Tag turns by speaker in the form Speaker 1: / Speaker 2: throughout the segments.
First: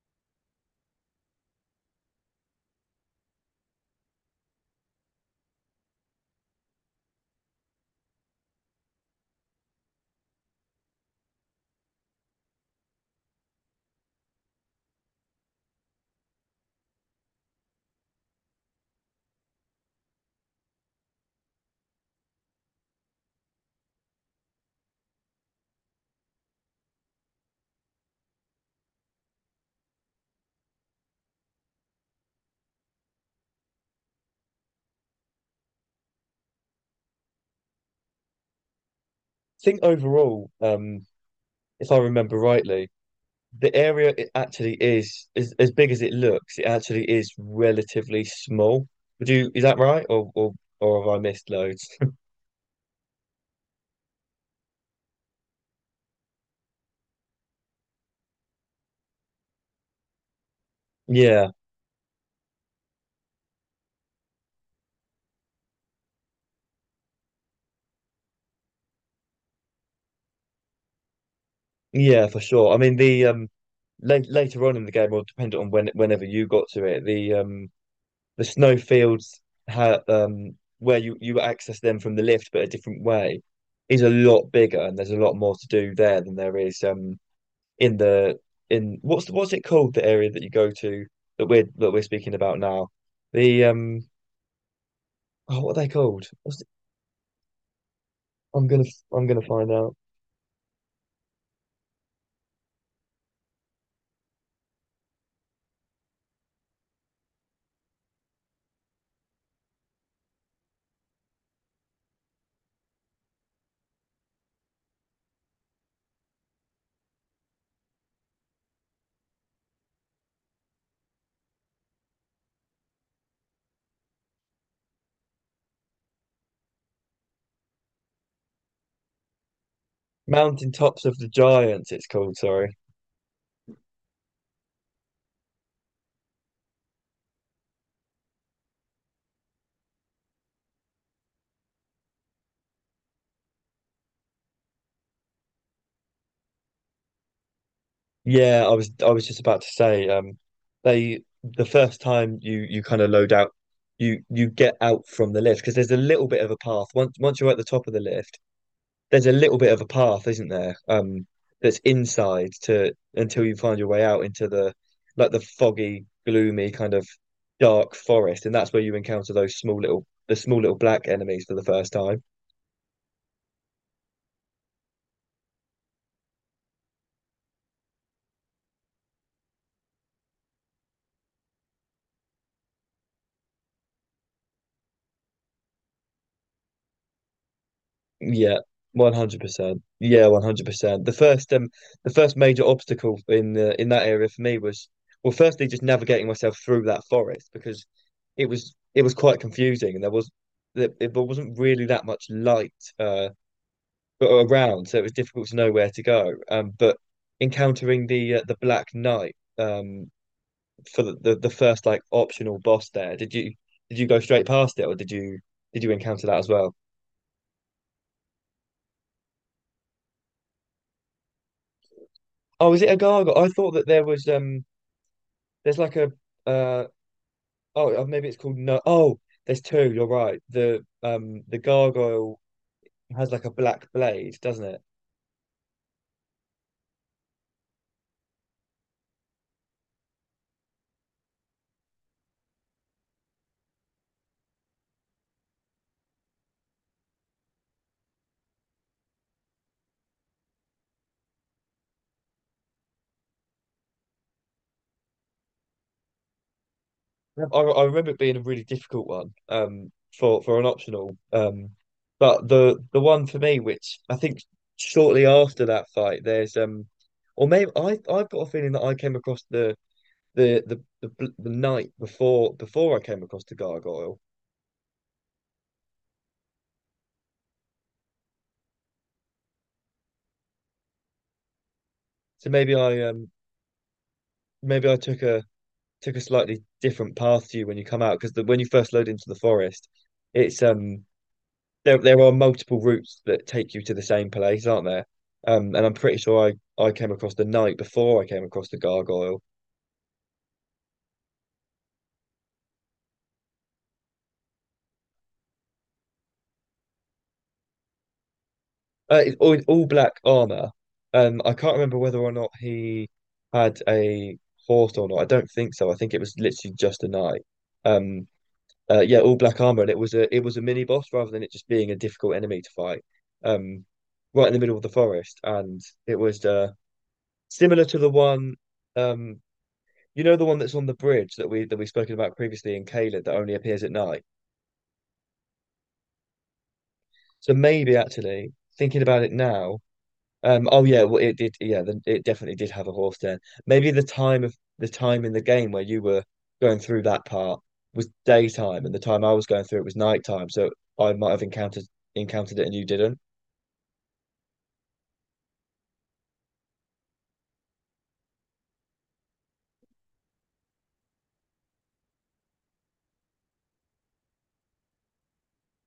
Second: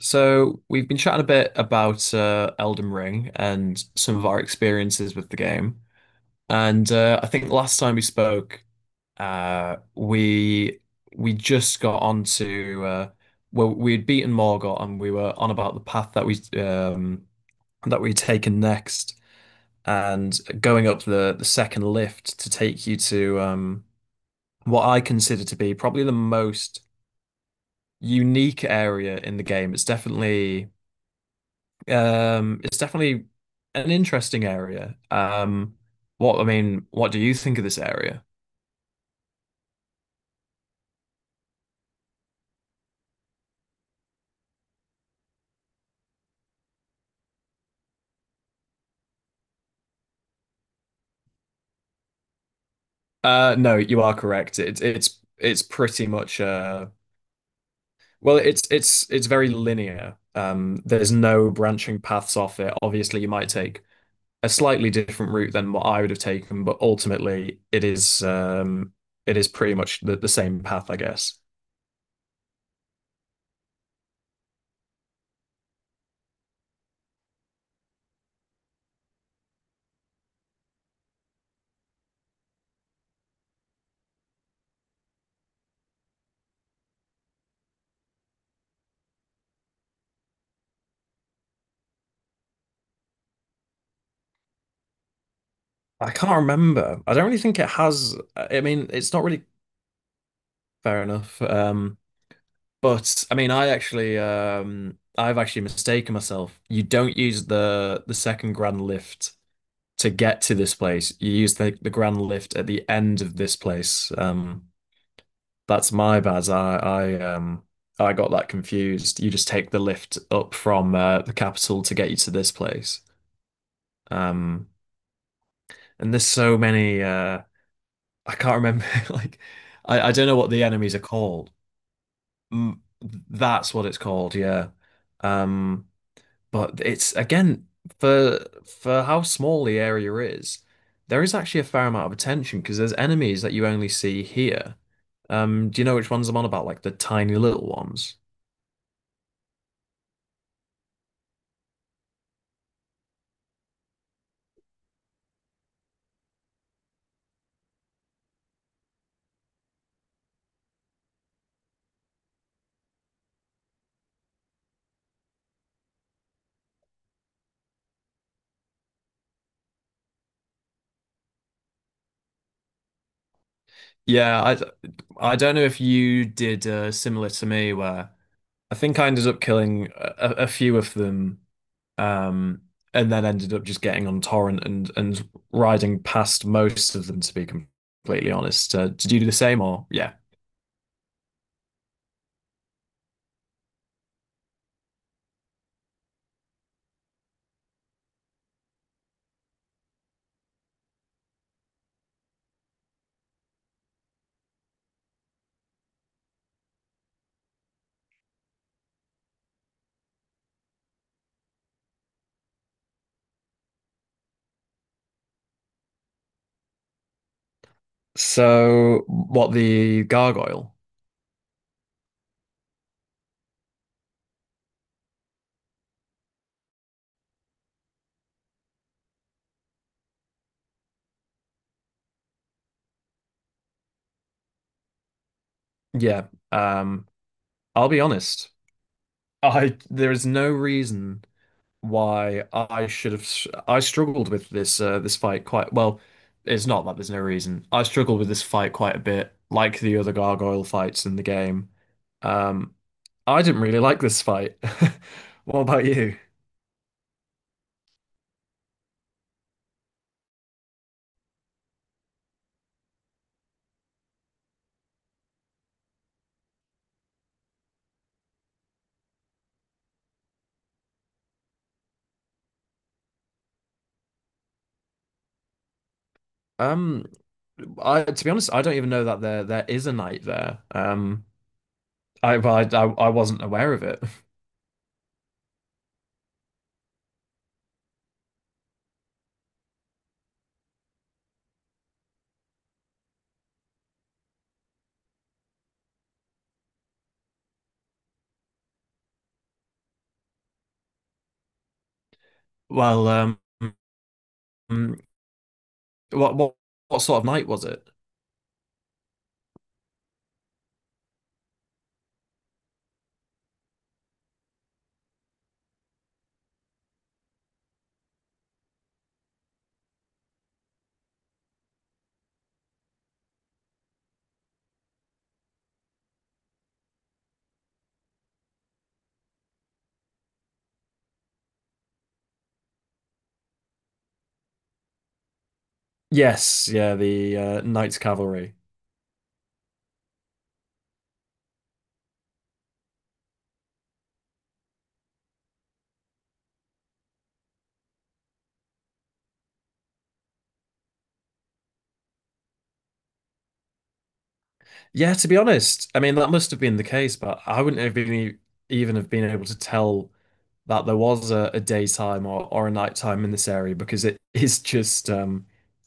Speaker 1: So we've been chatting a bit about Elden Ring and some of our experiences with the game, and I think last time we spoke, uh, we we just got onto we had beaten Morgott and we were on about the path that we'd taken next, and going up the second lift to take you to what I consider to be probably the most unique area in the game. It's definitely an interesting area. What do you think of this area?
Speaker 2: Think overall, if I remember rightly, the area it actually is as big as it looks, it actually is relatively small. Is that right? Or have I missed loads?
Speaker 1: No, you are correct. It's pretty much well, it's very linear. There's
Speaker 2: Yeah,
Speaker 1: no branching paths off it. Obviously, you might take a slightly different route than what I would have taken, but ultimately, it is pretty much the same path, I guess.
Speaker 2: yeah, for sure. I mean the la later on in the game, or depending on whenever you got to it, the snow fields ha where you access them from the lift but a different way is a lot bigger and there's a lot more to do there than there is in the in what's it called, the area that you go to that we're speaking about now? The um Oh, what are they
Speaker 1: I
Speaker 2: called?
Speaker 1: can't remember. I don't really think it has. I
Speaker 2: I'm gonna
Speaker 1: mean, it's not
Speaker 2: I'm
Speaker 1: really
Speaker 2: gonna find out.
Speaker 1: fair enough. But I mean, I've actually mistaken myself. You don't use the second grand lift to get to this place. You use the grand lift at the end of this place. That's my bad. I got that confused. You just take the lift up from the capital to get you to this place. Um, and there's so many. I can't remember. I don't know what the
Speaker 2: Mountain
Speaker 1: enemies are
Speaker 2: Tops of the
Speaker 1: called.
Speaker 2: Giants, it's called, sorry.
Speaker 1: Mm, that's what it's called. Yeah. Um. But it's again for for how small the area is, there is actually a fair amount of attention because there's enemies that you only see here. Do you know which ones I'm on about? Like the tiny little ones.
Speaker 2: Yeah, I was just about to say, the first time you kind of load out, you get out from the lift because there's a little bit of a path. Once you're at the top of the lift, there's a little bit of a path, isn't there? That's inside to until you find your way out into the like the foggy, gloomy kind of dark forest, and that's where you encounter those small little the small little black enemies for the first time.
Speaker 1: Yeah, I I don't know if you did similar to me where I think I ended up killing a few of them, um, and then ended up just getting on torrent and riding past most of them. To be completely
Speaker 2: Yeah,
Speaker 1: honest, did
Speaker 2: one
Speaker 1: you do the
Speaker 2: hundred
Speaker 1: same
Speaker 2: percent.
Speaker 1: or yeah?
Speaker 2: Yeah, 100%. The first major obstacle in the in that area for me was, well, firstly just navigating myself through that forest because it was quite confusing, and there wasn't really that much light, uh but around, so it was difficult to know where to go. But encountering the Black Knight, for the first like optional boss there, did you, did you go straight past it, or did you, did you encounter that as well?
Speaker 1: So what the gargoyle?
Speaker 2: Oh, is it a gargoyle? I thought that there was there's like a uh oh maybe it's called, no, oh, there's two. You're right. The gargoyle has like a black blade, doesn't it?
Speaker 1: Yeah, um, I'll be honest. I there is no reason why I should have I struggled with this this fight quite well. It's not that there's no reason. I struggled with this fight quite a bit, like the other gargoyle fights in the game. Um, I didn't really like this fight. What about you?
Speaker 2: Yeah. I remember it being a really difficult one, for an optional, but the one for me, which I think shortly after that fight, there's or maybe I've got a feeling that I came across the night before, before I came across the gargoyle,
Speaker 1: Um, I to be honest, I don't even know that there is a knight there. I
Speaker 2: so
Speaker 1: well, I wasn't aware of it.
Speaker 2: maybe I took a slightly different path to you when you come out, because the when you first load into the forest, it's there are multiple routes that take you to the same place, aren't there? And I'm pretty sure I came across the knight before I came across the gargoyle.
Speaker 1: Well, um, mm, what what what sort of knight was it?
Speaker 2: It's all black armor. I can't remember whether or not he had a horse or not. I don't think so. I think it was literally just a knight. Um, yeah, all black armor, and it was a mini boss rather than it just being a difficult enemy to fight. Um, right in the middle of the forest, and it was similar to the one um you know, the one that's on the bridge that we that we've spoken about previously in Caled that only appears at night.
Speaker 1: Yes, yeah, the
Speaker 2: So maybe,
Speaker 1: Knights
Speaker 2: actually,
Speaker 1: Cavalry.
Speaker 2: thinking about it now, oh yeah, well it did, yeah, then it definitely did have a horse den. Maybe the time in the game where you were going through that part was daytime, and the time I was going through it was nighttime. So I might have encountered it and you didn't.
Speaker 1: Yeah, to be honest, I mean that must have been the case, but I wouldn't have been even have been able to tell that there was a daytime or a nighttime in this area because it is just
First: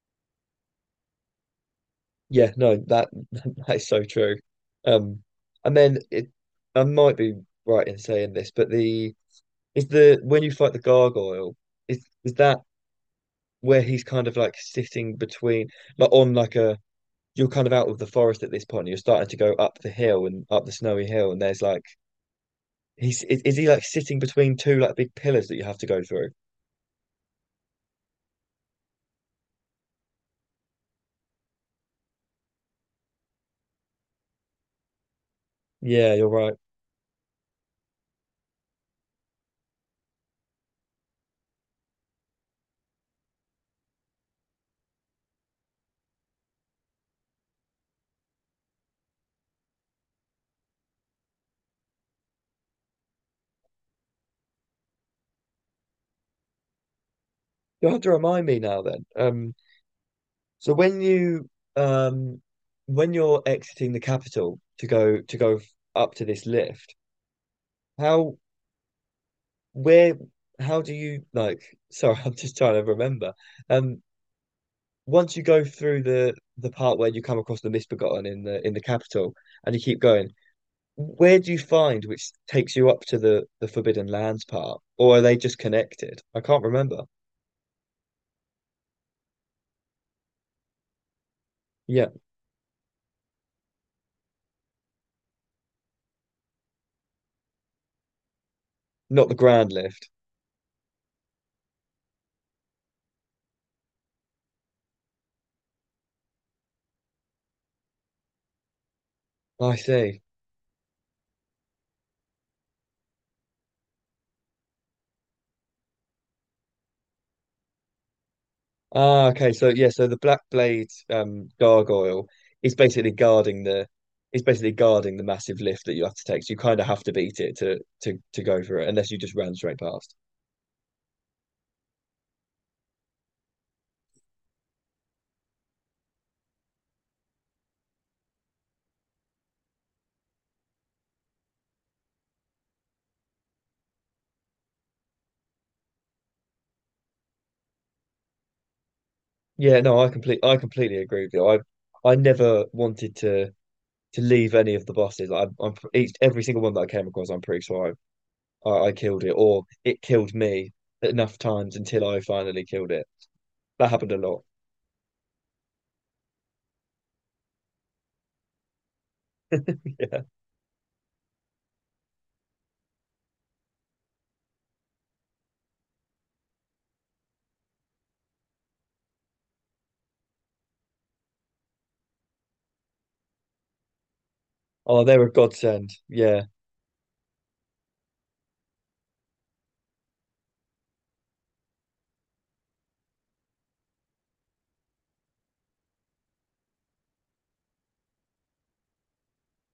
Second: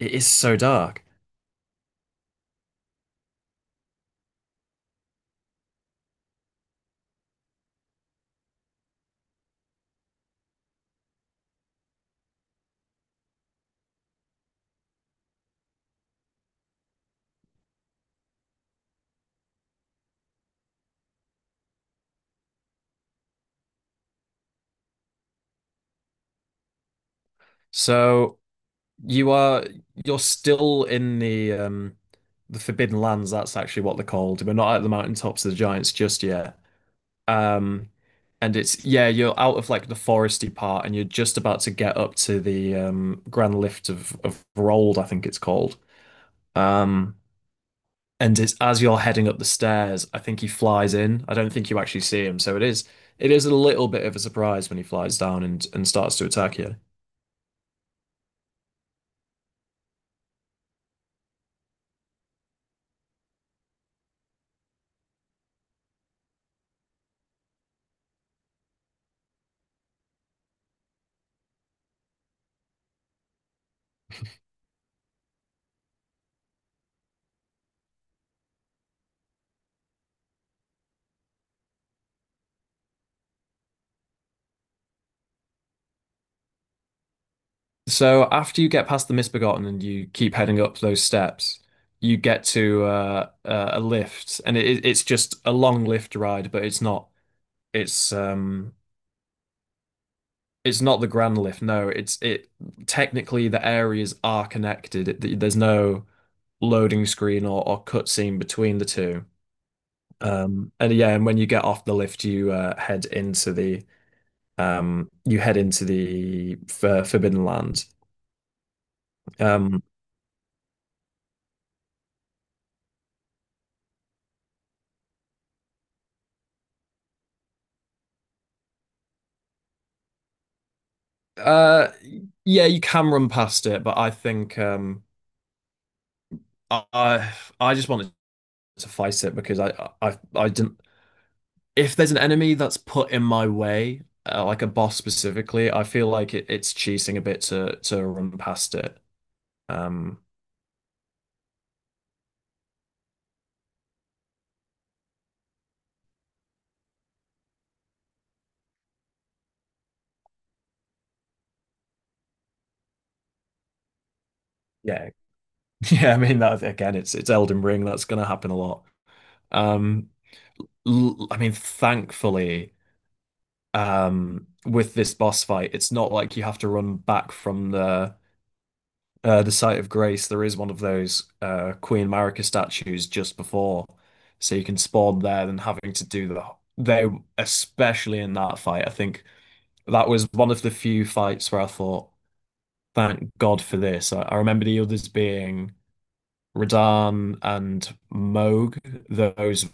Speaker 1: it is so dark.
Speaker 2: Yeah, no, that, that is so true. Um, and then it, I might be right in saying this, but the is the when you fight the gargoyle, is that where he's kind of like sitting between, like on like a, you're kind of out of the forest at this point. And you're starting to go up the hill and up the snowy hill, and there's like he's is he like sitting between two like big pillars that you have to go through?
Speaker 1: So you are you're still in the the Forbidden Lands, that's actually what they're called. We're not at the mountaintops of the giants
Speaker 2: Yeah,
Speaker 1: just
Speaker 2: you're right.
Speaker 1: yet. Um and it's yeah, you're out of like the foresty part and you're just about to get up to the Grand Lift of Rold, I think it's called. Um, and it's as you're heading up the stairs, I think he flies in. I don't think you actually see him, so it is a little bit of a surprise when he flies down and starts to attack you.
Speaker 2: You'll have to remind me now then. So when you um when you're exiting the capital to go up to this lift, how where how do you like? Sorry, I'm just trying to remember. Um, once you go through the part where you come across the misbegotten in the capital and you keep going, where do you find, which takes you up to the Forbidden Lands part, or are they just connected? I can't remember.
Speaker 1: So after you get past the Misbegotten and you keep heading up those steps,
Speaker 2: Yeah,
Speaker 1: you get to a lift, and it's just a long lift ride, but it's um
Speaker 2: not the Grand Lift.
Speaker 1: it's not the grand lift. No, it's it technically the areas are connected. There's no loading screen or cutscene between the two.
Speaker 2: I see.
Speaker 1: And yeah, and when you get off the lift, you head into the you head into the Forbidden Land.
Speaker 2: Ah, okay. So
Speaker 1: Um,
Speaker 2: yeah, so the Black Blade gargoyle is basically guarding the is basically guarding the massive lift that you have to take. So you kind of have to beat it to go for it, unless you just ran straight past.
Speaker 1: uh, yeah, you can run past it, but I think I just wanted to fight it because I didn't. If there's an enemy that's put in my way, like a boss specifically, I feel like it's cheating a bit to run past it.
Speaker 2: Yeah, no,
Speaker 1: Um,
Speaker 2: I completely agree with you. I never wanted to leave any of the bosses. Like, I'm each, every single one that I came across, I'm pretty sure I killed it or it killed me enough times until I finally killed it. That happened a lot.
Speaker 1: yeah, yeah. I mean that again. It's Elden Ring. That's gonna happen a lot. Um,
Speaker 2: Yeah.
Speaker 1: I mean, thankfully, with this boss fight, it's not like you have to run back from the site of grace. There is one of those Queen Marika statues just before, so you can
Speaker 2: Oh,
Speaker 1: spawn
Speaker 2: they're a
Speaker 1: there than
Speaker 2: godsend.
Speaker 1: having to do
Speaker 2: Yeah.
Speaker 1: the they especially in that fight. I think that was one of the few fights where I thought, thank God for this. I remember the others being Radahn and Moog. Those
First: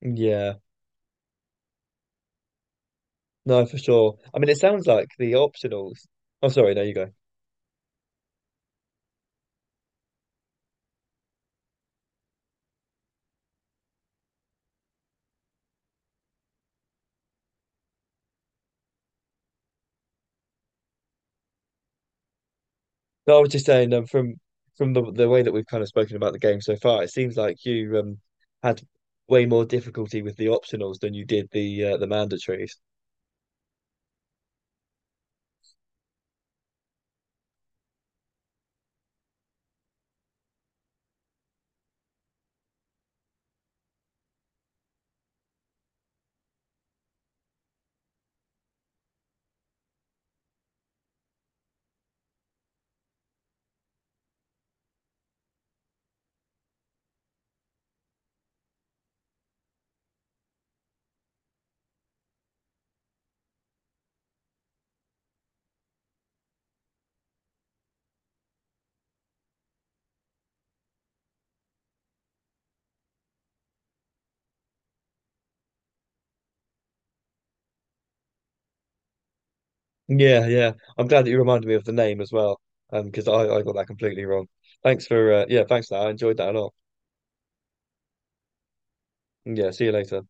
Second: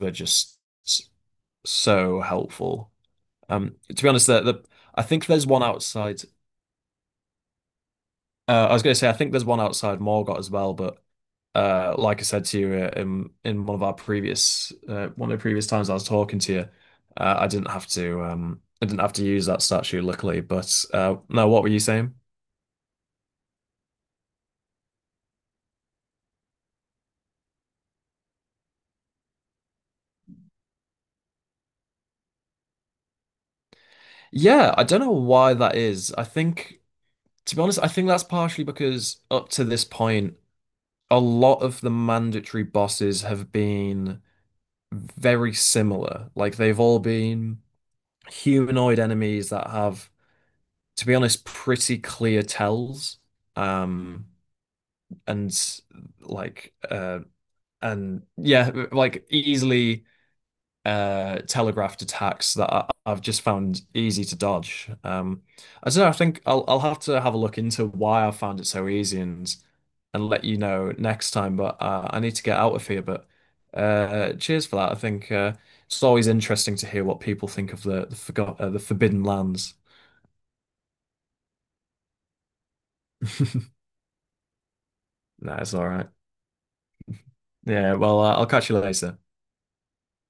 Speaker 1: were just
Speaker 2: Yeah.
Speaker 1: s- so helpful.
Speaker 2: No, for
Speaker 1: To be
Speaker 2: sure.
Speaker 1: honest,
Speaker 2: I
Speaker 1: the,
Speaker 2: mean, it
Speaker 1: the
Speaker 2: sounds
Speaker 1: I
Speaker 2: like
Speaker 1: think
Speaker 2: the
Speaker 1: there's one
Speaker 2: optionals.
Speaker 1: outside.
Speaker 2: Oh, sorry. No, you go.
Speaker 1: I was going to say I think there's one outside Morgott as well, but like I said to you in one of our previous one of the previous times I was talking to you, I didn't have to I didn't have to use that statue luckily. But no, what were you saying?
Speaker 2: No, I was just saying, from the way that we've kind of spoken about the game so far, it seems like you had way more difficulty with the optionals than you did the mandatories.
Speaker 1: Yeah, I don't know why that is. I think, to be honest, I think that's partially because up to this point, a lot of the mandatory bosses have been very similar. Like they've all been humanoid enemies that have, to be honest, pretty clear tells. Um, and like uh and yeah, like easily telegraphed attacks that I've just found easy to dodge. I don't know, I think I'll have to have a look into why I found it so easy and let you know next time, but I need to get out of here, but cheers for that. I think It's always interesting to hear what people think of the Forbidden Lands.
Speaker 2: Yeah, yeah. I'm glad that you reminded me of the name as well, because I got that completely wrong. Thanks for yeah,
Speaker 1: That's
Speaker 2: thanks
Speaker 1: all
Speaker 2: for that.
Speaker 1: right.
Speaker 2: I enjoyed that a lot.
Speaker 1: Yeah, well, I'll catch you later.
Speaker 2: Yeah, see you later.